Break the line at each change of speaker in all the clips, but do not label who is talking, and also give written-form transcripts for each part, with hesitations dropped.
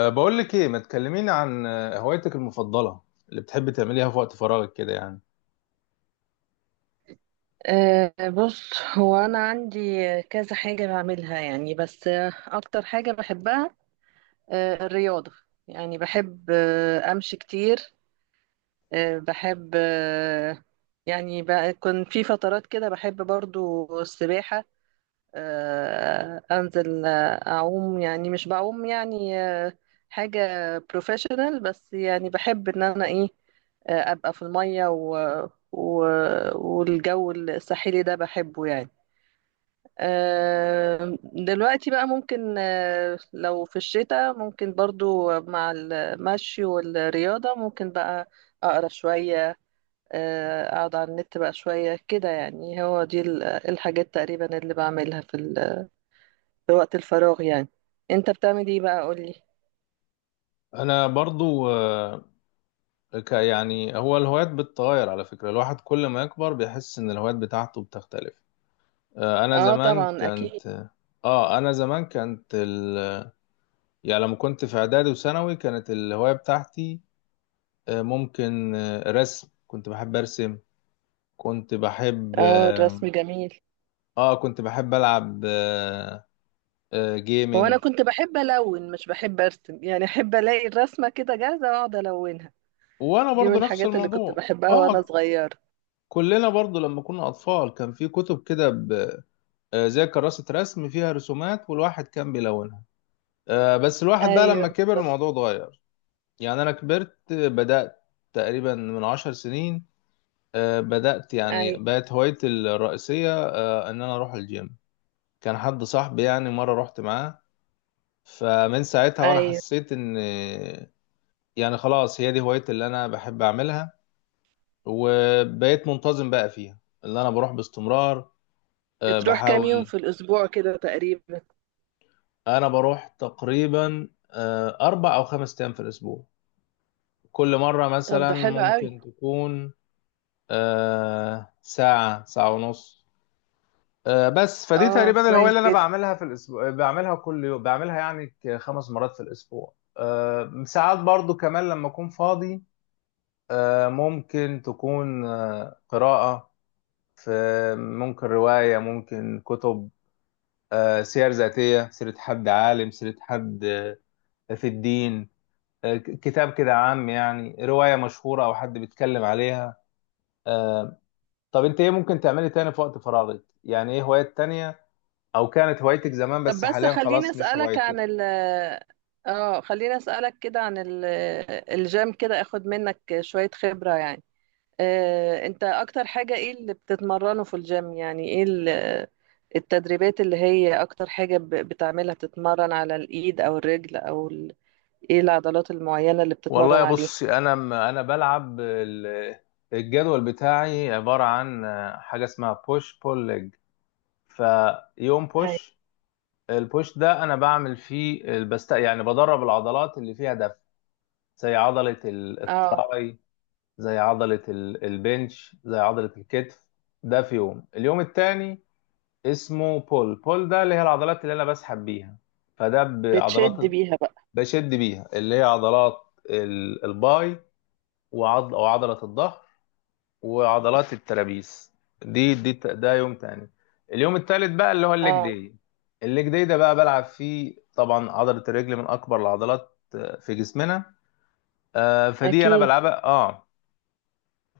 بقول لك ايه، ما تكلميني عن هوايتك المفضله اللي بتحبي تعمليها في وقت فراغك كده يعني.
بص، هو أنا عندي كذا حاجة بعملها يعني، بس أكتر حاجة بحبها الرياضة. يعني بحب أمشي كتير. بحب، كنت في فترات كده بحب برضو السباحة. أنزل، أعوم، يعني مش بعوم يعني حاجة بروفيشنال. بس يعني بحب إن أنا إيه، أبقى في المية، و... والجو الساحلي ده بحبه يعني. دلوقتي بقى ممكن، لو في الشتاء، ممكن برضو مع المشي والرياضة ممكن بقى أقرأ شوية، أقعد على النت بقى شوية كده. يعني هو دي الحاجات تقريبا اللي بعملها في وقت الفراغ يعني. أنت بتعمل إيه بقى، قولي؟
انا برضو، أه، ك يعني هو الهوايات بتتغير على فكره. الواحد كل ما يكبر بيحس ان الهوايات بتاعته بتختلف. أه، انا
اه،
زمان
طبعا أكيد.
كانت اه انا زمان كانت ال. يعني لما كنت في اعدادي وثانوي، كانت الهوايه بتاعتي ممكن رسم. كنت بحب ارسم، كنت بحب
اه، الرسم
اه
جميل.
كنت بحب العب
هو أنا
جيمنج.
كنت بحب ألون، مش بحب أرسم، يعني أحب ألاقي الرسمة كده جاهزة وأقعد ألونها.
وانا
دي من
برضو نفس
الحاجات اللي كنت
الموضوع
بحبها وأنا
اه
صغيرة.
كلنا برضو لما كنا اطفال كان في كتب كده زي كراسة رسم فيها رسومات والواحد كان بيلونها. بس الواحد بقى لما
ايوه.
كبر الموضوع اتغير. يعني انا كبرت، بدأت تقريبا من 10 سنين. بدأت يعني
ايوه.
بقت هوايتي الرئيسية، ان انا اروح الجيم. كان حد صاحبي يعني، مرة رحت معاه، فمن ساعتها وانا
ايوه.
حسيت ان يعني خلاص هي دي هوايتي اللي انا بحب اعملها. وبقيت منتظم بقى فيها، اللي انا بروح باستمرار.
بتروح كام يوم
بحاول.
في الاسبوع كده تقريبا؟
انا بروح تقريبا 4 او 5 ايام في الاسبوع. كل مره
طب
مثلا
ده حلو قوي.
ممكن تكون ساعه، ساعه ونص. بس فدي
اه،
تقريبا الهوايه
كويس
اللي انا
جدا.
بعملها في الاسبوع. بعملها كل يوم، بعملها يعني 5 مرات في الاسبوع. ساعات برضو كمان لما اكون فاضي ممكن تكون قراءه. في ممكن روايه، ممكن كتب، سير ذاتية، سيرة حد عالم، سيرة حد في الدين، كتاب كده عام، يعني رواية مشهورة أو حد بيتكلم عليها آه، طب أنت إيه ممكن تعملي تاني في وقت فراغك؟ يعني إيه هوايات تانية أو كانت هوايتك زمان
طب
بس
بس
حاليا خلاص مش هوايتك؟
خليني اسالك كده عن الجيم كده، اخد منك شويه خبره يعني. انت اكتر حاجه ايه اللي بتتمرنه في الجيم؟ يعني ايه التدريبات اللي هي اكتر حاجه بتعملها؟ بتتمرن على الايد او الرجل ايه العضلات المعينه اللي
والله
بتتمرن
يا
عليها؟
بص، أنا بلعب الجدول بتاعي عبارة عن حاجة اسمها بوش بول ليج. فيوم
ايوه.
بوش، البوش ده أنا بعمل فيه بست، يعني بدرب العضلات اللي فيها دفع، زي عضلة
اه،
التراي، زي عضلة البنش، زي عضلة الكتف. ده في يوم، اليوم التاني اسمه بول. بول ده اللي هي العضلات اللي أنا بسحب بيها. فده بعضلات
بتشد بيها بقى.
بشد بيها، اللي هي عضلات الباي، أو عضلة الظهر، وعضلات الترابيز. ده يوم تاني. اليوم التالت بقى اللي هو
اه،
الليج داي ده بقى بلعب فيه، طبعا عضلة الرجل من أكبر العضلات في جسمنا. فدي أنا
أكيد.
بلعبها اه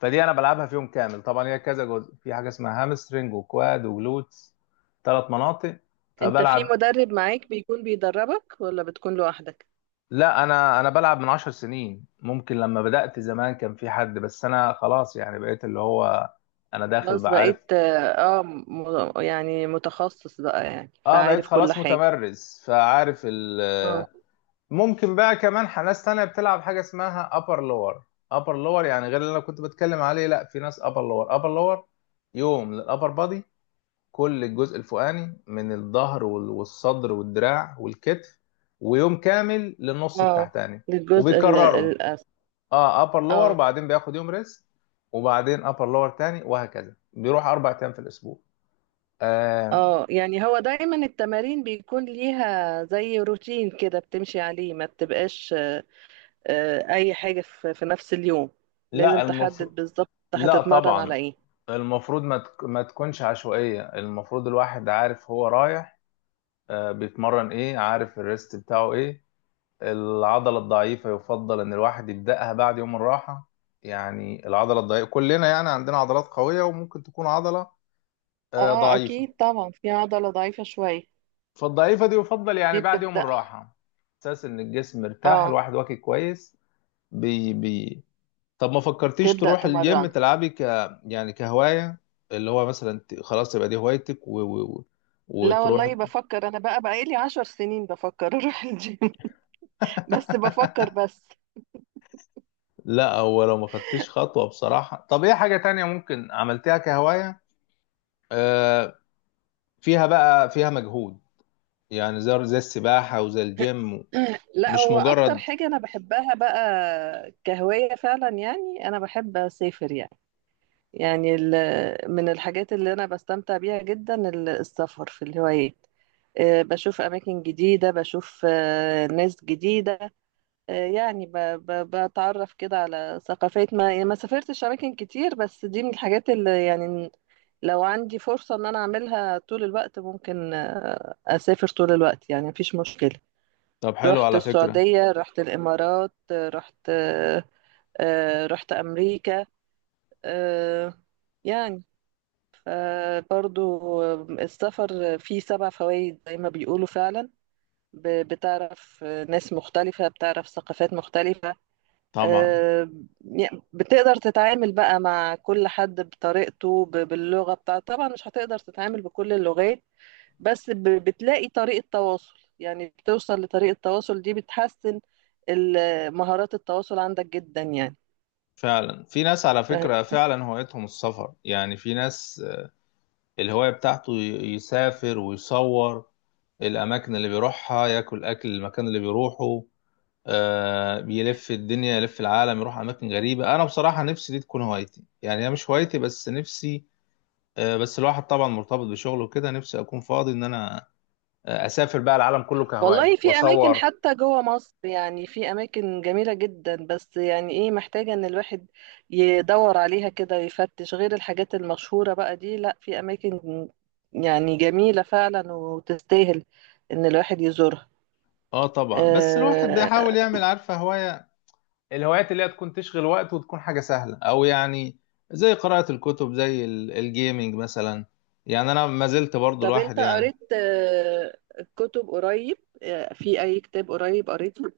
فدي انا بلعبها في يوم كامل، طبعا هي كذا جزء، في حاجه اسمها هامسترنج وكواد وجلوتس، 3 مناطق
أنت في
فبلعب.
مدرب معاك بيكون بيدربك، ولا بتكون لوحدك؟
لا، انا بلعب من 10 سنين. ممكن لما بدأت زمان كان في حد، بس انا خلاص يعني بقيت اللي هو انا داخل
خلاص،
بعرف.
بقيت يعني متخصص بقى، يعني
اه بقيت
فعارف كل
خلاص
حاجة.
متمرس فعارف ال.
اه.
ممكن بقى كمان ناس تانية بتلعب حاجة اسمها upper lower. upper lower يعني غير اللي انا كنت بتكلم عليه. لا في ناس upper lower. يوم للupper body، كل الجزء الفوقاني من الظهر والصدر والدراع والكتف، ويوم كامل للنص
اه،
التحتاني،
للجزء
وبيكرروا.
الأسفل.
اه ابر لور،
اه.
وبعدين بياخد يوم ريست، وبعدين ابر لور تاني، وهكذا بيروح 4 ايام في الاسبوع آه
اه، يعني هو دايما التمارين بيكون ليها زي روتين كده بتمشي عليه، ما بتبقاش أي حاجة في نفس اليوم. لازم
لا المفروض،
تحدد بالظبط
لا
هتتمرن
طبعا.
على ايه.
المفروض ما تكونش عشوائية. المفروض الواحد عارف هو رايح، بيتمرن ايه، عارف الريست بتاعه ايه. العضلة الضعيفة يفضل إن الواحد يبدأها بعد يوم الراحة. يعني العضلة الضعيفة، كلنا يعني عندنا عضلات قوية وممكن تكون عضلة
اه،
ضعيفة.
اكيد طبعا في عضلة ضعيفة شوية.
فالضعيفة دي يفضل يعني
دي
بعد يوم
بتبدأ.
الراحة، أساس إن الجسم مرتاح
اه،
الواحد واكل كويس. بي بي. طب ما فكرتيش
تبدأ
تروح الجيم
تمرن.
تلعبي يعني كهواية، اللي هو مثلا خلاص يبقى دي هوايتك
لا
وتروح.
والله، بفكر انا بقى لي 10 سنين بفكر اروح الجيم. بس بفكر بس.
لا هو لو ما خدتيش خطوة بصراحة. طب ايه حاجة تانية ممكن عملتيها كهواية آه، فيها بقى، فيها مجهود يعني، زي السباحة وزي الجيم،
لا،
مش
هو اكتر
مجرد.
حاجة انا بحبها بقى كهواية فعلا، يعني انا بحب اسافر يعني. يعني من الحاجات اللي انا بستمتع بيها جدا السفر، في الهوايات. بشوف اماكن جديدة، بشوف ناس جديدة، يعني بتعرف كده على ثقافات. ما يعني ما سافرتش اماكن كتير، بس دي من الحاجات اللي يعني لو عندي فرصة ان انا اعملها طول الوقت، ممكن اسافر طول الوقت يعني، مفيش مشكلة.
طب حلو
رحت
على فكرة،
السعودية، رحت الامارات، رحت امريكا. آه، يعني ف- برضو السفر فيه 7 فوائد زي ما بيقولوا فعلا. بتعرف ناس مختلفة، بتعرف ثقافات مختلفة.
طبعا.
آه، يعني بتقدر تتعامل بقى مع كل حد بطريقته، باللغة بتاعته. طبعا مش هتقدر تتعامل بكل اللغات، بس بتلاقي طريقة تواصل، يعني بتوصل لطريقة تواصل، دي بتحسن مهارات التواصل عندك جدا يعني.
فعلا في ناس على
فاهم؟
فكرة فعلا هوايتهم السفر، يعني في ناس الهواية بتاعته يسافر ويصور الأماكن اللي بيروحها، ياكل أكل المكان اللي بيروحه. بيلف الدنيا، يلف العالم، يروح أماكن غريبة. أنا بصراحة نفسي دي تكون هوايتي، يعني هي مش هوايتي بس نفسي. بس الواحد طبعا مرتبط بشغله وكده، نفسي أكون فاضي إن أنا اسافر بقى العالم كله كهوايه
والله، في أماكن
واصور.
حتى جوه مصر يعني، في أماكن جميلة جدا، بس يعني إيه، محتاجة إن الواحد يدور عليها كده ويفتش غير الحاجات المشهورة بقى دي. لا، في أماكن يعني جميلة فعلا، وتستاهل إن الواحد يزورها.
اه طبعا، بس الواحد بيحاول
آه،
يعمل، عارفه، هوايه. الهوايات اللي هي تكون تشغل وقت وتكون حاجه سهله، او يعني زي قراءه الكتب، زي الجيمينج مثلا. يعني انا ما زلت برضو
طب
الواحد
انت
يعني.
قريت كتب قريب؟ في اي كتاب قريب قريته؟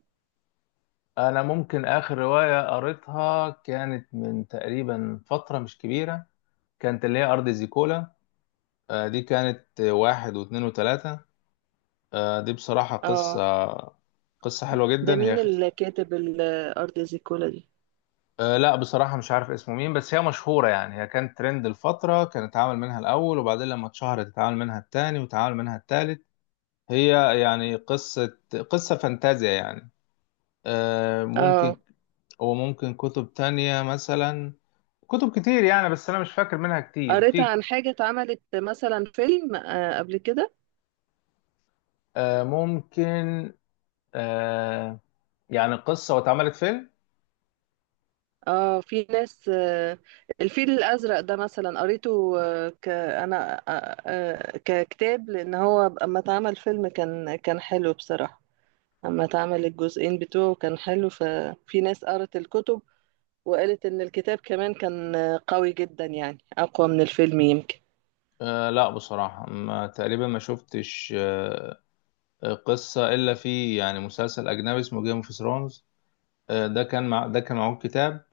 انا ممكن اخر روايه قريتها كانت من تقريبا فتره مش كبيره، كانت اللي هي ارض زيكولا. دي كانت 1 و2 و3. دي بصراحه
اه.
قصه، قصه حلوه
ده
جدا هي.
مين اللي كاتب الارض زي كولا دي؟
لا بصراحة مش عارف اسمه مين، بس هي مشهورة يعني. هي كانت ترند الفترة، كان اتعمل منها الأول، وبعدين لما اتشهرت اتعمل منها التاني، واتعمل منها التالت. هي يعني قصة، قصة فانتازيا يعني.
اه،
ممكن. وممكن كتب تانية مثلا، كتب كتير يعني بس أنا مش فاكر منها كتير.
قريت
في
عن حاجة اتعملت مثلا فيلم قبل كده؟
ممكن أه يعني قصة واتعملت فيلم.
اه، في ناس. الفيل الازرق ده مثلا قريته، آه، ك انا، ككتاب، لان هو اما اتعمل فيلم كان حلو بصراحة. اما اتعمل الجزئين بتوعه كان حلو، ففي ناس قرت الكتب وقالت إن الكتاب كمان كان قوي جدا، يعني أقوى من الفيلم يمكن.
لا بصراحة، ما تقريبا ما شفتش قصة إلا في يعني مسلسل أجنبي اسمه جيم اوف ثرونز. ده كان معه كتاب.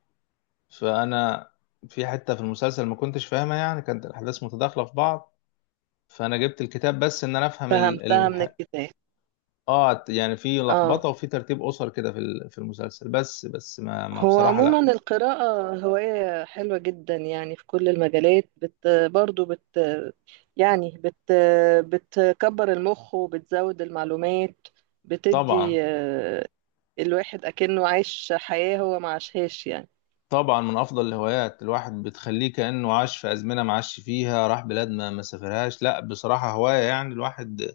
فأنا في حتة في المسلسل ما كنتش فاهمها، يعني كانت الأحداث متداخلة في بعض. فأنا جبت الكتاب بس إن أنا أفهم ال...
فهمتها
ال...
من الكتاب.
يعني في
اه.
لخبطة وفي ترتيب أسر كده في في المسلسل، بس ما
هو
بصراحة لأ.
عموما القراءة هواية حلوة جدا، يعني في كل المجالات برضو يعني بتكبر المخ وبتزود المعلومات،
طبعا،
بتدي الواحد أكنه عايش حياة هو ما عاشهاش يعني.
طبعا من أفضل الهوايات، الواحد بتخليه كأنه عاش في أزمنة ما عاش فيها، راح بلاد ما سافرهاش. لأ بصراحة هواية يعني الواحد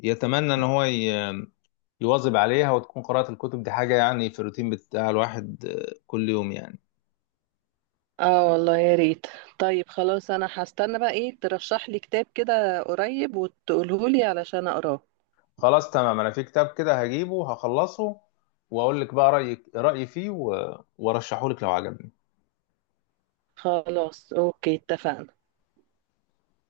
يتمنى إن هو يواظب عليها، وتكون قراءة الكتب دي حاجة يعني في الروتين بتاع الواحد كل يوم يعني.
اه، والله يا ريت. طيب خلاص، انا هستنى بقى ايه ترشح لي كتاب كده قريب وتقوله لي علشان اقراه.
خلاص تمام، أنا في كتاب كده هجيبه، هخلصه وأقول لك بقى رأيي فيه و- وأرشحه لك لو عجبك.
خلاص، اوكي، اتفقنا.